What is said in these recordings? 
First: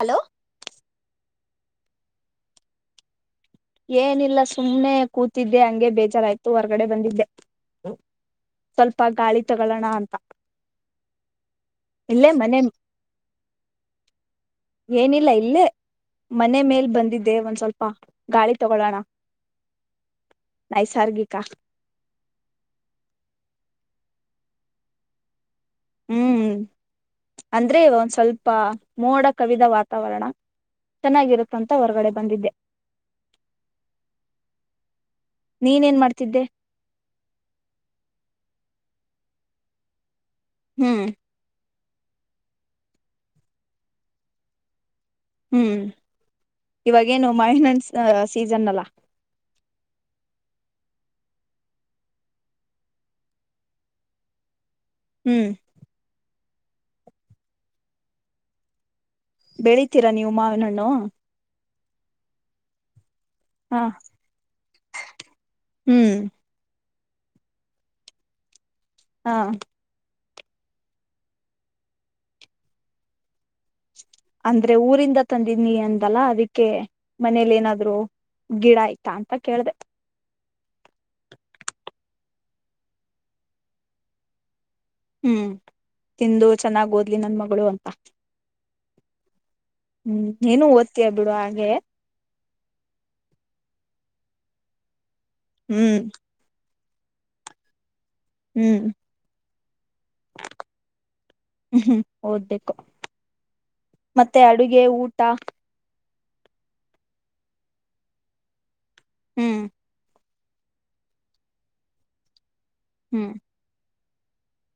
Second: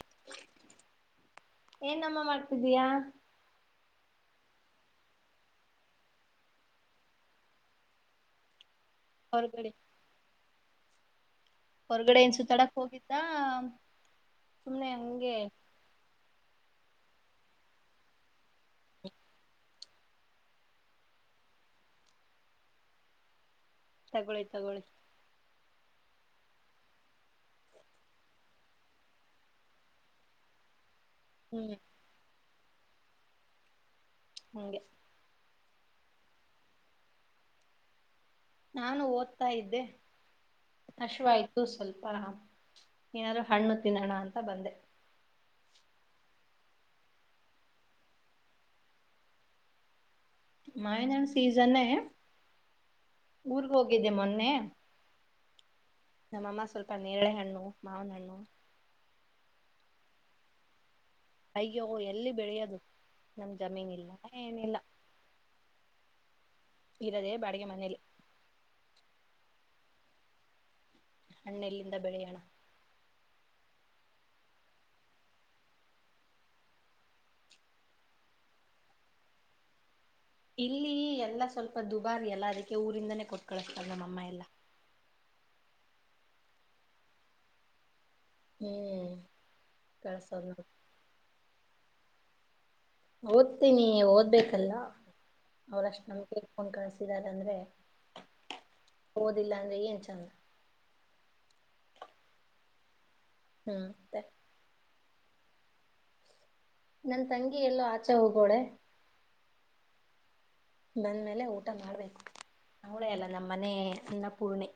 Hello ಏನಮ್ಮ ಮಾಡ್ತಿದೀಯಾ ಏನಿಲ್ಲ ಸುಮ್ನೆ ಕೂತಿದ್ದೆ ಹಂಗೆ ಬೇಜಾರಾಯ್ತು ಹೊರ್ಗಡೆ ಬಂದಿದ್ದೆ ಸ್ವಲ್ಪ ಗಾಳಿ ತಗೊಳ್ಳೋಣ ಅಂತ ಹೊರ್ಗಡೆ ಇಲ್ಲೇ ಏನ್ ಮನೆ ಸುತ್ತಡಕ್ ಹೋಗಿದ್ದ ಸುಮ್ನೆ ಏನಿಲ್ಲ ಹಂಗೆ ಇಲ್ಲೇ ಮನೆ ಮೇಲ್ ಬಂದಿದ್ದೆ ಒಂದ್ ಸ್ವಲ್ಪ ಗಾಳಿ ತಗೊಳ್ಳೋಣ ನೈಸರ್ಗಿಕ ತಗೊಳ್ಳಿ ತಗೊೊಳ್ಳಿ ಹ್ಮ್ ಅಂದ್ರೆ ಒಂದ ಸ್ವಲ್ಪ ಮೋಡ ಕವಿದ ವಾತಾವರಣ ಚೆನ್ನಾಗಿರುತ್ತ ಅಂತ ಹ್ಮ್ ಹೊರಗಡೆ ಬಂದಿದ್ದೆ ಹಗೆ ನೀನೇನ್ ಮಾಡ್ತಿದ್ದೆ ನಾನು ಓದ್ತಾ ಇದ್ದೆ ಹ್ಮ್ ಹಶ್ ಆಯ್ತು ಸ್ವಲ್ಪ ರಾಮ ಏನಾದ್ರು ಹಣ್ಣು ತಿನ್ನೋಣ ಅಂತ ಬಂದೆ ಹ್ಮ್ ಇವಾಗೇನು ಮೈನನ್ಸ್ ಸೀಸನ್ ಅಲ್ಲ ಮಯನ ಸೀಸನ್ ಊರ್ಗ ಹೋಗಿದ್ದೆ ಮೊನ್ನೆ ಹ್ಮ್ ನಮ್ಮಮ್ಮ ಸ್ವಲ್ಪ ನೇಳೆ ಹಣ್ಣು ಮಾವನ ಹಣ್ಣು ಬೆಳೀಿತೀರಾ ನೀವು ಮಾವನಣ್ಣು ಅಯ್ಯೋ ಎಲ್ಲಿ ಬೆಳೆಯೋದು ನಮ್ ಹ ಜಮೀನ ಇಲ್ಲ ಏನಿಲ್ಲ ಹ್ಮ್ ಇರದೆೇ ಬಡಿಗೆ ಮನಲ್ ಹಾ ಹಣ್ಣಲ್ಲಿಂದ ಬೆಳೆಯೋಣ ಅಂದ್ರೆ ಊರಿಂದ ತಂದಿನಿ ಅಂದಲ್ಲ ಅದಕ್ಕೆ ಮನೇಲಿ ಏನಾದ್ರು ಗಿಡ ಆಯ್ತಾ ಅಂತ ಕೇಳ್ದ ಇಲ್ಲಿ ಎಲ್ಲಾ ಸ್ವಲ್ಪ ದುಬಾರಿ ಎಲ್ಲಾ ಅದಕ್ಕೆ ಊರಿಂದಾನೇ ಕೊಟ್ಕಳಿಸ್ತಾವ ನಮ್ಮಮ್ಮ ಎಲ್ಲಾ ಹ್ಮ್ ತಿಂದು ಚೆನ್ನಾಗ್ ಓದ್ಲಿ ನನ್ ಮಗಳು ಅಂತ ಹ್ಮ್ ಹ್ಮ್ ಕಳ್ಸೋದು ಏನು ಓತಯ ಬಿಡು ಆ ಹಾಗೆ ಓದ್ತೀನಿ ಓದ್ಬೇಕಲ್ಲ ಹ್ಮ್ ಅವ್ರಷ್ಟು ನಮೆಕೊಂಡ್ ಕಾಣಸ ರ ಅಂದ್ರೆ ಹ್ಮ್ ಹದಿಲ್ಲಾ ಸ ಹ್ಮ ಹ್ಮ್ ಹೌದಬೇಕೋ ಮತ್ತೆ ಅಡುಗೆ ಊಟ ಊಟ ನನ್ ತಂಗಿ ಎಲ್ಲೋ ಆಚೆ ಹೋಗೋಡೆ ಹ್ಮ್ ಬಂದ್ಮೇಲೆ ಊಟ ಮಾಡ್ಬೇಕು ಅವಳೇ ಅಲ್ಲ ಹ್ಮ್ ನಮ್ಮ್ ಮನೆ ಅನ್ನಪೂರ್ಣೇ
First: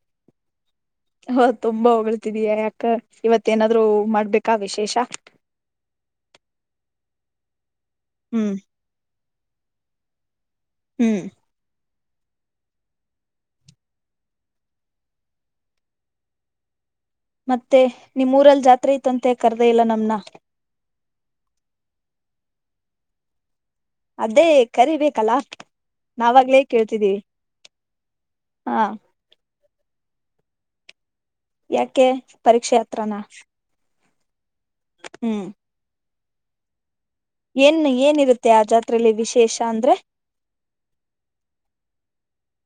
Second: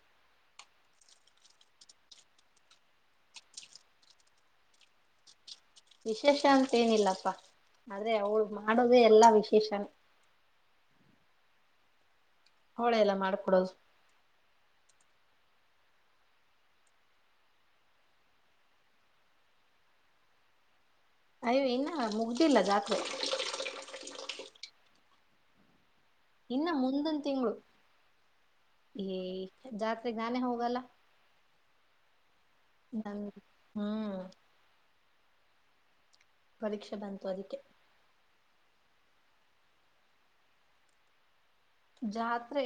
ಹ ತುಂಬಾ ಹೊಳ್ತಿದೀಯಾ ಯಾಕ ಇವತ್ತೇಏನಾದ್ರು ಮಾಡ್ಬೇಕಾ ವಿಶೇಷ ವಿಶೇಷ ಅಂತೇಏನಿಲ್ಲಪ್ಪಾ ಆದ್ರೆ ಅವ್ಳ ಹ್ಮ್ ಮಾಡೋದೇ ಎಲ್ಲಾ ವಿಷ ಕಿಷನ್ ಹ್ಮ್ ಹೋಳ ಎಲ್ಲ ಮಾಡ್ಕೊಡದು ಮತ್ತೆ ನಿಮ್ಮೂರಲ್ಲಿ ಜಾತ್ ಇತ್ತಂತೆ ಕರೆದ ಇಲ್ಲ ನಮನ ಅಯ್ಯೋ ಇನ್ನ ಮುಗ್ದಿಲ್ಲ ಜಾತ್ರೆ ಅದೇ ಕರಿಬೇಕಲ್ಲಾ ಇನ್ನು ಮುಂದನ್ ತಿಂಗಳು ಹಾ ಈ ಜಾತ್ ಸಿಗಾನೆ ಹೋಗೋಗಲ್ಲಾ ಯಕೆ ಪರೀಕ್ಷೆ ಯತ್ರನಾ ಹ್ಮ್ ಹ್ಮ್ ಪರೀಕ್ಷೆ ಬ ಏನ್ ಏನಿರುತ್ತೆ ಮತ್ತೆ ಆ ಜಾತ್ರೆಯಲ್ಲಿ ವಿಶೇಷ ಅಂದ್ರೆ ಜಾತ್ರೆ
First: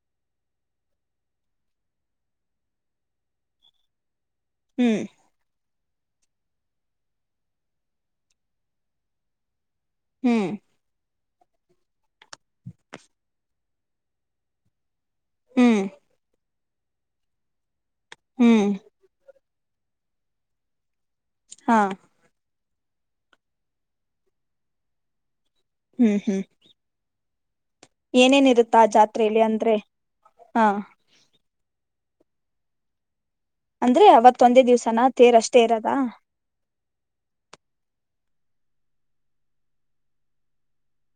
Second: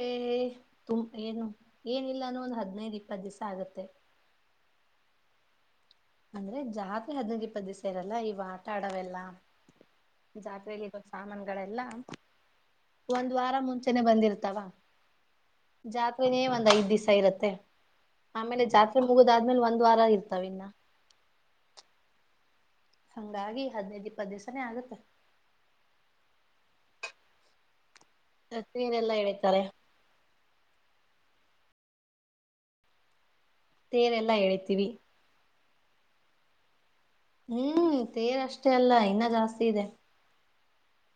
ತು ಏನು ಏನಿಲ್ಲಾನೋ ಒಂದ್ ಹದ್ನೈದು್ ಇಪ್ಪತ್ ದಿವ್ಸ ಆಗತ್ತೆ ಹ್ಮ್ ಅಂದ್ರೆ ಜಾತ್ರೆ ಹದ್ನಕ ಇಪ್ಪತ್ತು ದಿವಸ ಇರಲ್ಲ ಇವ ಆಟ ಆಡವೆಲ್ಲ ಹ್ಮ್ ಜಾತ್ರೆೆಯಲ್ಲಿ ಬ ಸಾಮಾನುಗಳೆಲ್ಲಾ ಒಂದು್ ವಾರ ಮುಂಚೆ ಬಂದಿರ್ತಾವ ಹ್ಮ್ ಜಾತ್ರೆನೇ ಬಂದು ಐದ್ ದಿವಸ ಇರುತ್ತೆ ಹ್ಮ್ ಆಮೇಲೆ ಜಾತ್ರೆ ಮುಗುದಾದ್ರೆ ಆ್ಮಲೆ ಒಂದ್ ವಾರ ಇರ್ತಾವ ಇನ್ನ ಹಾ ಹಂಗಾಗಿ ಹದ್ನೈದು್ ಇಪ್ಪತ್ತು ದಿವ್ಸಾನೇ ಆಗತ್ತೆ ಹ್ಮ್ ಹ್ಮ್ ಏನೇನ ಇರುತ್ತಾ ಆ ತೇರೆಲ್ಲಾ ಜಾತ್ರೆಯಲ್ಲಿ ಎಳಿತಾರೆ ಅಂದ್ರೆ ಹಾ ಅಂದ್ರೆ ತೇರೆಲ್ಲಾ ಅವತ್ತೊಂದೇ ಎಳಿತೀವಿ. ದಿವ್ಸಾನ ತೇರಷ್ಟೇ ತೇರದಾ ಹ್ಮ್ ತೇರ್ ಅಷ್ಟೇ ಅಲ್ಲ ಇನ್ನ ಜಾಸ್ತಿ ಇದೆ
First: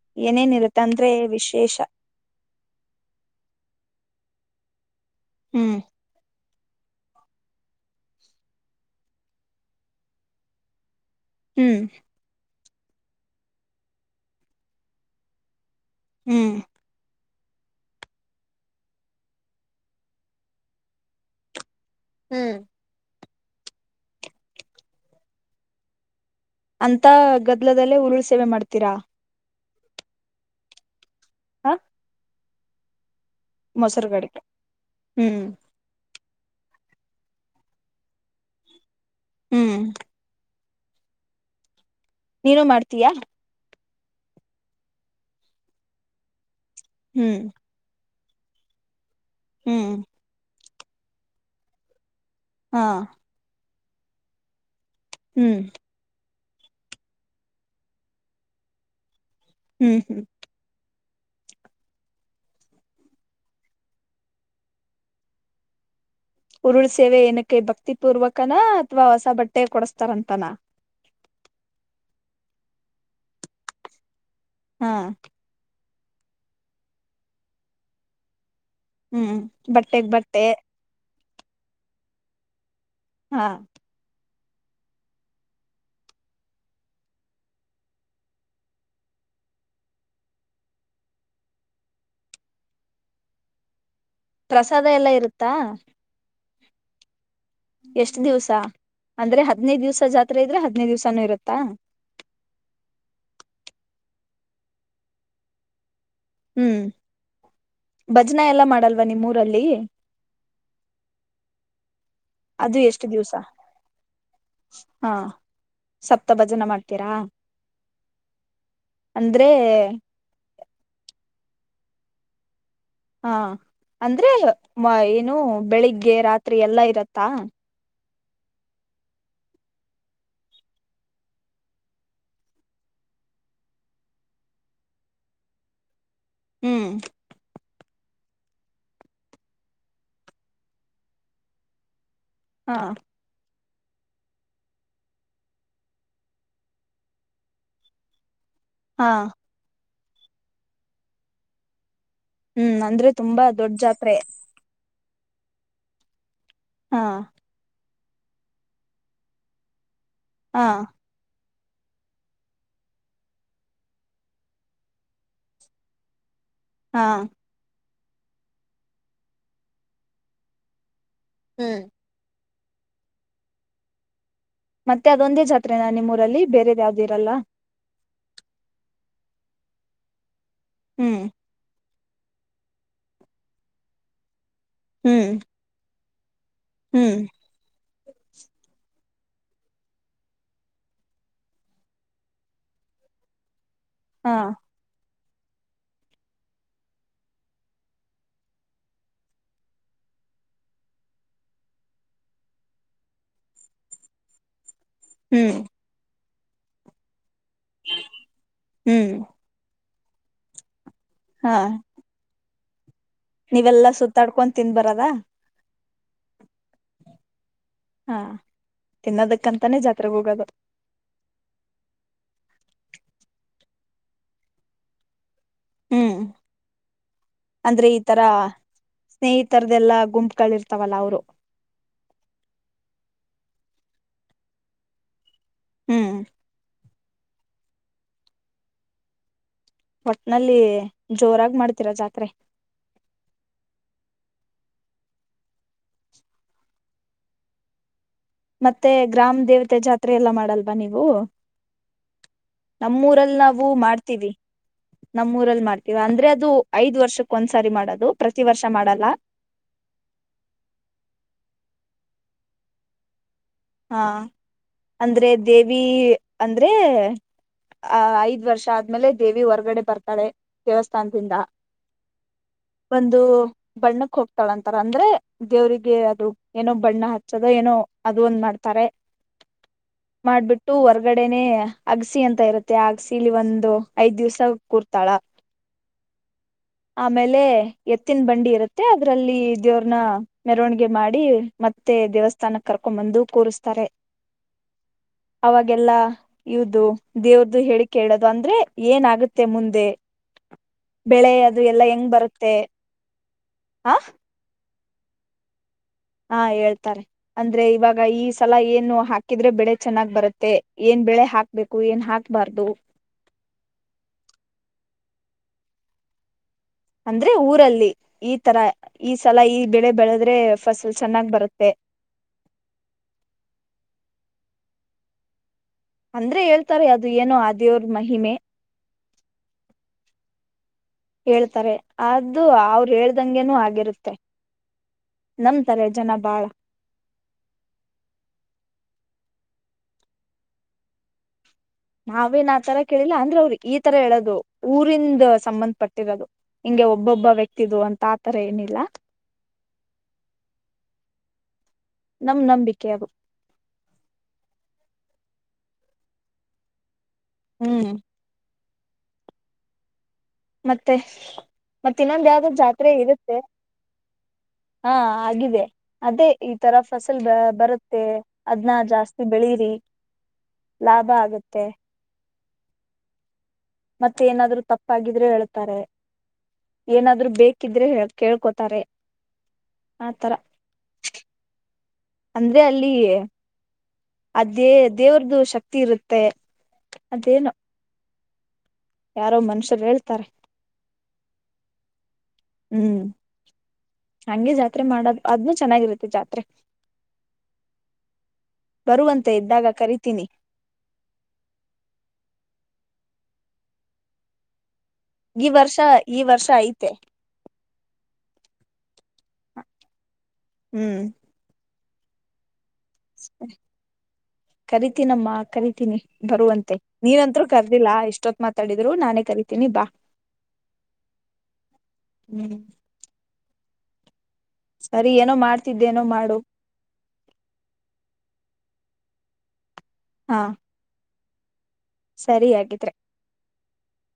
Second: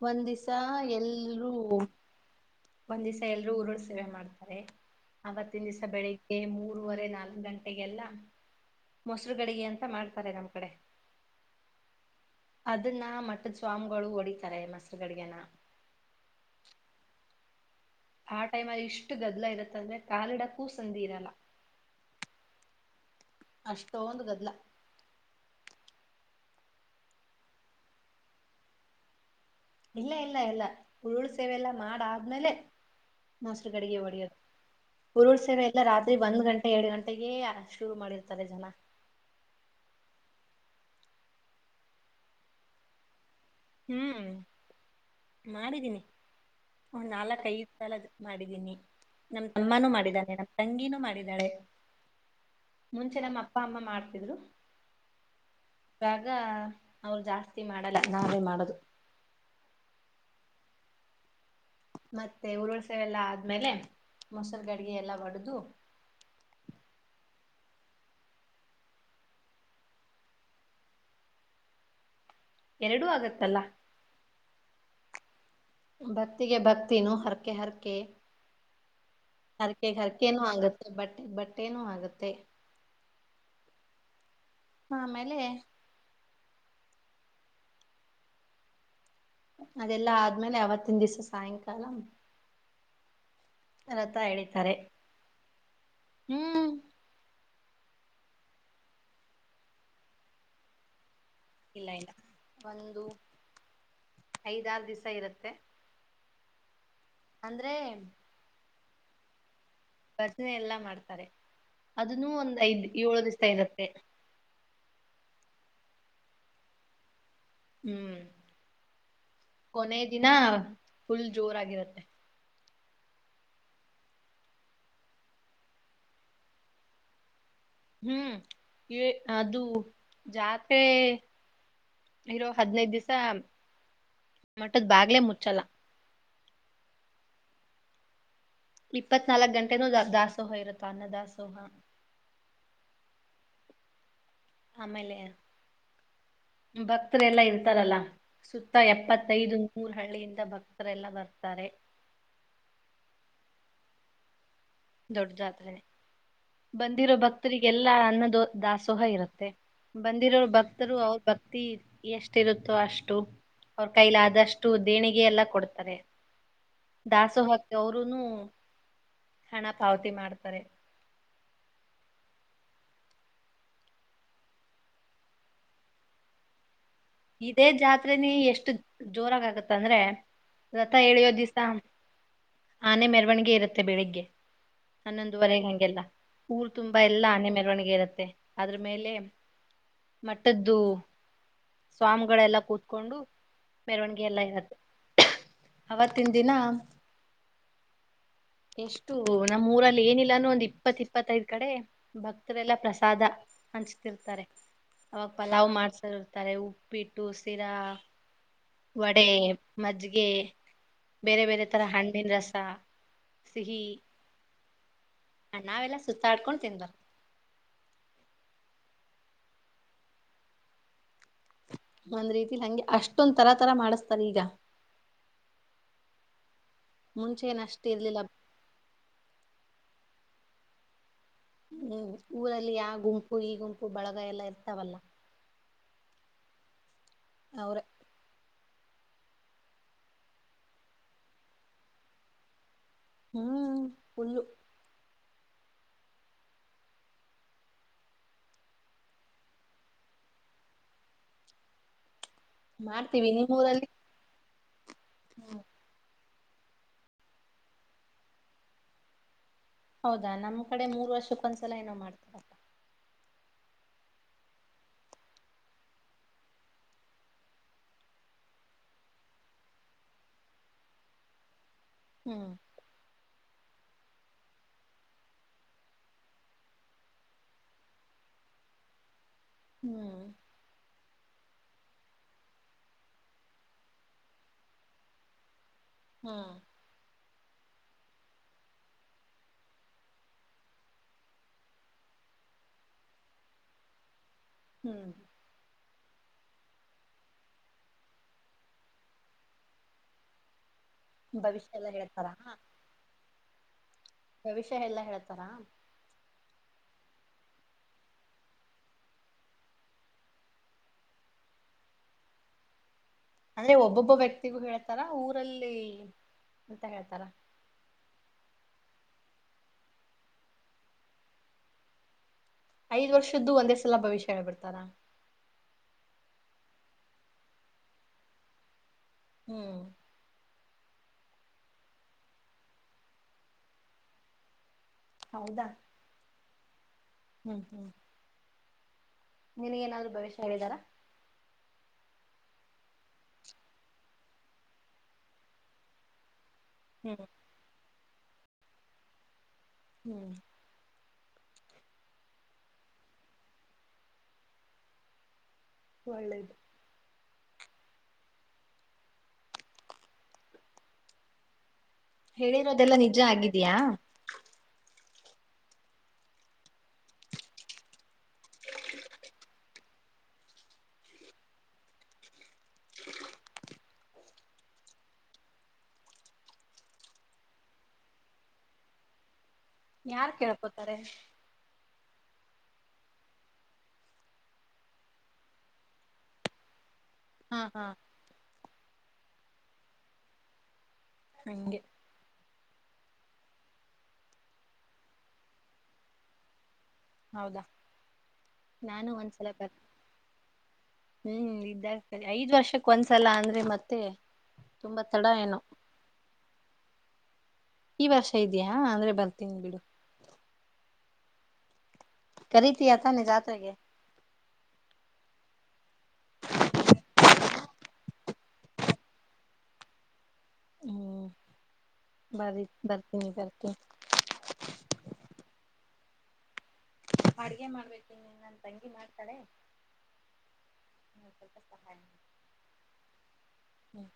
ಒಂದ್ ದಿವಿಸ ಏನೇನಿರುತ್ತೆ ಅಂದ್ರೆ ಎಲ್ರುೂ ವಿಶೇಷ ಒಂದ್ ದಿವ್ ಎಲ್ರುೂ ಉರು ಸೇವೆ ಮಾಡ್ತಾರೆ ಅವವತ್ತಿನ ಹ್ಮ್ ದಿವ್ಸ ಬೆಳಿಗ್ಗೆ ಮೂರು ಮೂವರೆ ನಾಲ್ಕು ಗಂಟೆಗೆಲ್ಲ ಮೊಸರುಗಡಿಗೆ ಅಂತ ಮಾಡ್ತಾರೆ ನಮ್ ಕಡೆ ಹ್ಮ್ ಅದನ್ನ ಮಟ್ಟ ಸ್ವಾಮಿಗಳು ಹೊಡಿತ ಾರೆ ಮಸ್ರು ಗಡಿಗೆನ ಹ್ಮ್ ಆ ಟೈಮ್ ಅಲ್ಲಿ ಇಷ್ಟು ಗದ್ಲ ಇರತ್ತ ಅಂದ್ರೆ ಕಾಲಿಡಕ್ಕೂ ಸಂದಿ ಇರಲ್ಲ. ಹ್ಮ್. ಅಷ್ಟೊಂದು ಗದ್ಲಾ. ಅಂತಾ ಗದ್ಲದಲ್ಲೇ ಉರುಳು ಸೇವೆ ಮಾಡ್ತೀರಾ. ಇಲ್ಲ ಇಲ್ಲ ಇಲ್ಲ. ಹುರುಳು ಸೇವೆ ಎಲ್ಲ ಹ ಮಾಡಾದ್ಮೇಲೆ. ನಸರುಗಡಿಗೆ ಹೊಡಿಯೋದು ಮೊಸರುಗಡಿಗೆ ಉುರುಳ ಹ್ಮ್ ಸೇವೆ ಎಲ್ಲ ರಾ. ಅದೆ ಒಂದ್ ಗಂಟೆ ಎರಡು ಗಂಟೆಗೆ ಶುರು ಮಾಡಿರ್ತಾರೆ ಜನ. ಹ್ಮ್. ನೀನು ಮಾಡ್ತೀಯಾ. ಹ್ಮ್ ಮಾಡಿದೀನಿ. ಒಂದ್ ಹ್ಮ್ ನಾಲ್ಕ ಐದ್ ಸಲ. ಮಾಡಿದ್ದೀನಿ. ನಮ್ದ ತಮ್ಮನೂ ಹ್ಮ್ ಮಾಡಿದ್ದಾನೆ. ತಂಗೀನುೂ ಮಾಡಿದಾಳೆ. ಹಾ ಮುಂಚೆನಮ್ಮ ಅಪ್ಪಾ ಅಮ್ಮ. ಮಾಡ್ತಿದ್ರು. ಹ್ಮ್. ಇವಾಗ ಅವ್ರು ಜಾಸ್ತಿ ಮಾಡಲ್ಲ ನಾವೇ ಮಾಡ. ಮಾಡದು. ಹ್ಮ್ ಹ್ಮ್. ಮತ್ತೆ ಉರುಳಸವೆ ಎಲ್ಲಾ ಆದ್ಮೇಲೆ ಮೊಸರು ಗಡ್ಗೆ ಎಲ್ಲ ಹೊಡ್ದು. ಉರುಳ ಸೇವೆ ಏನಕ್ಕೆ ಭಕ್ತಿಪೂರ್ವಕನ ಅಥವಾ ಹೊಸ ಬಟ್ಟೆ ಕೊಡಸ್ತಾರಂತನ. ಎರಡೂ ಆಗತ್ತಲ್ಲ. ಹಾ. ಭಕ್ತಿಗೆ ಭಕ್ತಿನೂ ಹರ್ಕೆ ಹರ್ಕೆ. ಹ್ಮ್ ಬಟ್ಟೆಗ್ ಬಟ್ಟೆ. ಬೆ ಬಟ್ಟೇನುೂ ಆಗತ್ತೆ. ಹಾ. ಆಮೇಲೆ. ಅದೆಲ್ಲಾ ಆದ್ಮೇಲೆ ಅವಾವತ್ತಿನ ದಿವ್ಸ ಸಾಯಂಕಾಲ. ರಥ ಎಳಿತಾರೆ ಪ್ರಸಾದ ಎಲ್ಲಾ ಇರುತ್ತಾ. ಹ್ಮ್ ಎಷ್ಟ್ ದಿವ್ಸ ಅಂದ್ರೆ ಹದ್ನೈದು ದಿವ್ಸ ಜಾತ್ರೆ ಇದ್ರೆ ಹದಿನೈದು ದಿವ್ಸಾನು ಇರುತ್ತೆ. ಇಲ್ಲ ಇಲ್ಲ ಒಂದು. ಐದಾರು ದಿವ್ಸ ಇರುತ್ತೆ. ಹ್ಮ್. ಅಂದ್ರೆ ಭಜನಾ ಎಲ್ಲ ಮಾಡಲ್. ನಿಮ್ಮೂರಲ್ಲಿ. ಭಜನೆ ಎಲ್ಲಾ ಮಾಡ್ತಾರೆ ಅದನ್ನ ಒಂದ್ ಅದು ಐದ್ ಎಷ್ಟು ಏಳು ದಿವ್ಸ ಇರುತ್ತೆ. ಹಾ ಸಪ್ತ ಭಜನೆ ಮಾಡ್ತೀರಾ ಹ್ಮ್ ಅಂದ್ರೆ ಕೊನೆ ದಿನಾ ಫುಲ್ ಜೋರಾಗಿರತ್ತೆ ಹಾ ಅಂದ್ರೆ ಮ ಏನು ಬೆಳಿಗ್ಗೆ ರಾತ್ರಿ ಎಲ್ಲ ಇರತ್ತಾ ಹ್ಮ್ ಏ ಅದು ಜಾತ್ರೆ ಇರೋ ಹದ್ನೈದ್ದಿಸಾ ಮಟದ್ ಬಾಗ್ಲೆ ಮುಚ್ಚಲ್ಲ ಹ್ಮ್ ಇಪ್ಪತ್ ನಾಲಕ್ ಗಂಟೆನೂ ದಾಸ್ ದಾಸೋಹ ಇರುತ್ ಅನ್ನ ದಾಸೋಹ ಹಾ ಆಮೇಲೆ ಭಕ್ತ್ರೆಲ್ಲ ಇರ್ತಾರಲ್ಲ ಸುತ್ತ ಹಾ ಎಪ್ಪತ್ತೈದು ಮೂರು ಹಳ್ಳಿಯಿಂದ ಭಕ್ತರೆಲ್ಲ ಬರ್ತರೆ ಹ್ಮ್ ಅಂದ್ರೆ ತುಂಬ ದೊಡ್ ಜಾತ್ರೆ ದೊಡ್ ಜಾತ್ರೆ ಹಾ ಬಂದಿರೋ ಭಕ್ತರಿಗೆಲ್ ಎಲ್ಲಾ ಅನ್ನದೋ ದಾಸೋಹ ಇರತ್ತೆ ಬಂದಿರೋರು ಹಾ ಭಕ್ತರು ಅವ್ರ್ ಭಕ್ ತೀ ಎಷ್ಟಿರುತ್ತೋ ಅಷ್ಟು ಅವ್ರ್ ಕೈಲ್ ಆದಷ್ಟು ದೇಣಿಗೆ ಎಲ್ಲ ಕೊಡ್ತರೆ ಹಾ ದಾಸೋ [unintelligible] ಗುನೂ ಹಣ ಪಾವತಿ ಮಾಡ್ತರೆ ಹ್ಮ್ ಮತ್ತೆ ಅದೊಂದೆ ಜಾತ್ರೆ ನಾ ನಿಮ್ಮೂರಲ್ಲಿ ಬೇರೆದ ಯಾವ್ದ್ ಇದೇ ಜಾತ್ ತ್ರೆನೇ ಎಷ್ಟು ಜೋರಾಗ್ ಆಗತ್ ಅಂದ್ರೆ ರಥ ಹ್ಮ್ ಎಳಿಯೋ ದಿವ್ಸಾ ಆನೆ ಮೆರವಣಿಗೆ ಇರುತ್ತೆ ಬೆಳಿಗ್ಗೆ ಹ್ಮ್ ಹನ್ನೊಂದುವರೆಗೆ ಹಂಗೆಲ್ಲ ಊರ್ ತುಂಬ ಹ್ಮ್ ಎಲ್ಲ ಆನೆ ಮೆರವಣಿಗೆ ಇರುತ್ತೆ ಅದ್ರು ಮೇಲೆ ಮಠದ್ದು ಸ್ವಾಮ್ಗಳೆಲ್ಲ ಕೂತ್ಕೊಂಡು ಮೆರವಣಿಗೆ ಹಾ ಎಲ್ಲ ಇರತ್ತೆ ಅವತ್ತಿನ್ ದಿನಾ ಎಷ್ಟು ನಮ್ ಊರಲ್ಲಿ ಏನಿಲ್ಲಾನೂ ಒಂದು ಇಪ್ಪತ್ ಇಪ್ಪತೈದ್ ಕಡೆ ಭಕ್ತರೆಲ್ಲ ಪ್ರಸಾದ ಹಂಚ್ತಿರ್ತರೆ ಅವಾಗ್ ಹ್ಮ್ ಪಲಾವ್ ಮಾಡ್ಸರ್ ತರೆ ಉಪ್ಪಿಟ್ ಟ್ಟು ಸಿರಾ ಹ್ಮ್ ವಡೆ ಮಜ್ಗೆ ಬೇರೆ ಹಾ ಬೇರೆ ತರ ಹಣ್ಣಿನ್ ರಸ ಸಿಹಿ ನೀವೆಲ್ಲಾ ಸುತ್ತಾಡ್ಕೊ ತಿನ್ ಬರದಾ ನಾವೆಲ್ಲಾ ಸುತ್ತಾಡ್ಕೊಂಡ ತಿನ್ಬಾರ ಹಾ ತಿನ್ನೋದಕ್ಕಂತಾನೇ ಜಾತ್ರೆಗೆ ಹೋಗೋದು ಒಂದ್ ರೀತಿಲಿ ಹಂಗೆ ಅಷ್ಟೊಂದ ತರಾ ತರ ಮಾಡಿಸತಾರೆ ಈಗ ಹ್ಮ್ ಮುಂಚೆ ಏನ್ ಅಷ್ಟ ಅಂದ್ರೆ ಈ ತರ ಇರ್ಲಿಲ್ಲ ಸ್ನೇಹಿತರದೆಲ್ಲಾ ಗುಂಪ ಮಕ್ಕಳ ಇರ್ತವಲ್ಲ ಅವ್ರು ಹ್ಮ್ ಊರಲ್ಲಿ ಯಾವ ಗುಂಪು ಈ ಗುಂಪು ಬಳಗ ಎಲ್ಲ ಇರ್ತಾವಲ್ಲ ಹ್ಮ್ ಅವ್ರ ಒಟ್ನಲ್ಲಿ ಜೋರಾಗಿ ಮಾಡ್ತೀರ ಜಾತ್ರೆ ಹ್ಮ್ ಫುಲು ಮತ್ತೆ ಗ್ರಾಮ ದೇವತೆ ಜಾತ್ರೆ ಎಲ್ಲಾ ಮಾಡಲ್ವಾ ನೀವು ಮಾಡ್ತೀವಿ ನಮ್ಮೂರಲ್ಲಿ ನಿಮ್ ನಾವು ಊರಲ್ಲಿ ಮಾಡ್ತೀವಿ ನಮ್ಮ್ ಊರಲ್ಲಿ ಮಾಡ್ತೀವ ಅಂದ್ರೆ ಅದ ಐದ್ದು ಐದ್ ವರ್ಷಕ್ಕ ಒಂದ್ಸರಿ ಮಾಡದು ಪ್ರತಿ ವರ್ಷ ಮಾಡಲ್ಲ ಹೌದಾ ನಮ್ ಕಡೆ ಮೂರ್ ವರ್ಷಕ್ಕೊಂದ್ಸಲ ಏನೋ ಮಾಡ್ತಾರಪ್ಪ ಹಾ ಅಂದ್ರೆ ದೇವಿ ಅಂದ್ರೆ ಆ ಐದ್ ವರ್ಷ ಆದ್ಮೇಲೆ ದೇವಿ ಹೊರ್ಗಡೆ ಬರ್ತಾಳೆ ದೇವಸ್ಥಾನದಿಂದ ಹ್ಮ್ ಒಂದು ಬಣ್ಣಕ್ ಹೋಗ್ತಾಳ ಅಂತಾರ ಅಂದ್ರೆ ದೇವ್ರಿಗೆ ಅದು ಏನೋ ಬಣ್ಣ ಹಚ್ಚದಾ ಏನೋ ಅದ ಒಂದ್ ಮಾಡ್ ತಾರೆ ಹ್ಮ್ ಮಾಡ್ಬಿಟ್ಟು ಹೊರ ಹೊರಗಡೆನೆ ಅಗಸಿ ಅಂತ ಇರುತ್ತೆ ಅಗಸಿ ಇಲ್ಲಿ ಒಂದು ಐದ್ ದಿವ್ಸ ಕೂರ್ತಾಳ ಹ್ಮ ಆಮೇಲೆ ಎತ್ತಿನ ಬಂಡಿ ಇರುತ್ತೆ ಅದ್ರಲ್ಲಿ ದೇವ್ರನ್ನ ಮೆರವಣಿಗೆ ಮಾಡಿ ಮತ್ತೆ ದೇವಸ್ಥಾನಕ್ಕೆ ಕರ್ಕೊಂಡ್ ಬಂದು ಕೂರಸ್ತಾರೆ ಹ್ಮ್ ಅವಾಗೆಲ್ಲಾ ಇದು ದೇವ್ರ್ದ ಹೇಳಿಿಕೇಳೋದು ಅಂದ್ರೆ ಏನಾಗುತ್ತೆ ಮುಂದೆ ಬೆಳೆ ಅದು ಭವಿಷ್ಯ ಎಲ್ಲಾ ಎಲ್ಲ ಹೆಂಗ್ ಹೇಳ್ತಾರ ಬರತ್ತೆ ಹಾ ವಿಷಾ ಎಲ್ಲಾ ಹೇಳ್ತಾರಾ ಹಾ ಹೇಳ್ತಾರೆ ಅಂದ್ರೆ ಇವಾಗ ಈ ಸಲ ಏನು ಹಾಕಿದ್ರೆ ಬೆಳೆ ಚೆನ್ನಾಗ್ ಬರತ್ತೆ ಏನ್ ಬೆಳೆ ಹಾಕ್ಬೇಕು ಏನ್ ಹಾಕ್ಬಾರ್ದು ಅಂದ್ರೆ ಒಬ್ಬೊಬ್ಬ ವ್ಯಕ್ತಿಗೂ ಹೇಳ್ತಾರ ಊರಲ್ಲಿ ಅಂತ ಹೇಳ್ತಾರ ಅಂದ್ರೆ ಊರಲ್ಲಿ ಈ ತರ ಈ ಸಲ ಈ ಬೆಳೆ ಬೆಳೆದ್ರೆ ಫಸಲ್ ಚೆನ್ನಾಗ್ ಬರತ್ತೆ ಐದ್ ವರ್ಷದ್ದು ಒಂದೇ ಸಲ ಭವಿಷ್ಯ ಹೇಳೇಳ್ಬಿಡ್ತಾರ ಅಂದ್ರೆ ಹೇಳ್ತಾರೆ ಅದು ಏನೋ ಆದ ದೇವ್ರ ಮಹಿಮೆ ಹ್ಮ್ ಹೇಳ್ತಾರೆ ಅದು ಅವರು ಹೇಳ್ದಂಗೆನೂ ಆಗಿರುತ್ತೆ ಹೌದಾ ನಮ್ತಾರೆ ಜನ ಬಾಳ ಹ್ಮ್ ಹ್ಮ್ ನಿನಗ್ ಏನಾದ್ರು ಭವಿಷ್ಯ ಹೇಳಿದಾರಾ ನಾವೇನ್ ಆ ತರ ಕೇಳಿಲ್ಲ ಅಂದ್ರ ಅವ್ರಿ ಈ ತರ ಹೇಳೋದು ಊರಿಂದ ಸಂಬಂಧ ಪಟ್ಟಿರೋದು ಹಿಂಗೆ ಹ್ಮ್ ಒಬ್ಬೊಬ್ಬ ವ್ಯಕ್ತಿದು ಅಂತ ಆ ತರ ಏನಿಲ್ಲ ಹ್ಮ್ ನಮ್ ನಂಬಿಕೆ ಅದು ಒಳ್ಳೇದು ಹ್ಮ್ ಮತ್ತೆ ಮತ್ತ ಇನ್ನೊಂದ ಯಾವ್ದ ಜಾತ್ರೆ ಹೇಳಿರೋದೆಲ್ಲಾ ನಿಜ ಇರುತ್ತೆ ಆಗಿದಯಾ ಹಾ ಆಗಿದೆ ಅದೇ ಈ ತರ ಫಸಲ್ ಬ ಬರುತ್ತೆ ಅದನ್ನ ಜಾಸ್ತಿ ಬೆಳಿರಿ ಲಾಭ ಆಗತ್ತೆ ಮತ್ತೆ ಏನಾದ್ರು ತಪ್ಪಾಗಿದ್ರೆ ಹೇಳ್ತಾರೆ ಏನಾದ್ರು ಬೇಕಿದ್ರೆ ಕೇಳ್ಕೋತಾರೆ ಆತರ ಯಾರ್ು ಕೇಳ್ಕೊತಾರೆ ಅಂದ್ರೆ ಅಲ್ಲಿ ಅ ದೇ ದೇವ್ರ್ದು ಶಕ್ತಿ ಇರುತ್ತೆ ಅದೇನೋ ಹಾ ಹಾ ಯಾರೋ ಮನುಷ್ಯರು ಹೇಳ್ತಾರೆ ಹಗೆ ಹ್ಮ್ ಹಂಗೆ ಜಾತ್ರೆ ಮಾಡದು ಅದ್ನ್ನು ಚೆನ್ನಾಗಿರುತ್ತೆ ಜಾತ್ರೆ ಹೌದಾ ನಾನು ಬರುವಂತೆ ಒಂದ್ಸಲ ಇದ್ದಾಗ ಬರ್ ಕರಿತೀನಿ ಹ್ಮ್ ಇದ್ದಾಗ ಐದ್ ವರ್ಷ ಒಂದ್ಸಲ ಅಂದ್ರೆ ಮತ್ತೆ ತುಂಬಾ ತಡ ಈ ಏನೋ ವರ್ಷ ಈ ವರ್ಷ ಐತೆ ಈ ವರ್ಷ ಇದ್ಯಾಾ ಅಂದ್ರೆ ಬರ್ತೀನ್ಿ ಬಿಡು ಹ್ಮ್ ಕರಿ ಅಥಾನ ಜತ್ಗೆ ಕರಿೀತೀನಮ್ಮ ಕರಿತೀನಿ ಬರುವಂತೆ ನೀನಂತತ್ರ ಕರ್ದಿಲ್ಲಾ ಎಷ್ಟೊತ್ ಮಾತಾಡಿದ್ರು ನಾನೇ ಕರಿತೀನಿ ಬಾ ಹ್ಮ್ ಹ್ಮ್ ಬಾರಿ ಬರ್ತೀ ನೀ ಬರ್ ಓಕ ಸರಿ ಏನೋ ಮಾಡ್ತಿದ್ದೆ ನೋ ಮಾಡು ಅಡ್ಗೆ ಮಾಡ್ಬೇಕ ಇನ್ನು ನನ್ನ ತಂಗಿ ಮಾಡ್ತಾಳೆ ಹಾ ಹ ಸರಿಯಾಗಿದ್ರೆ ಹ್ಮ್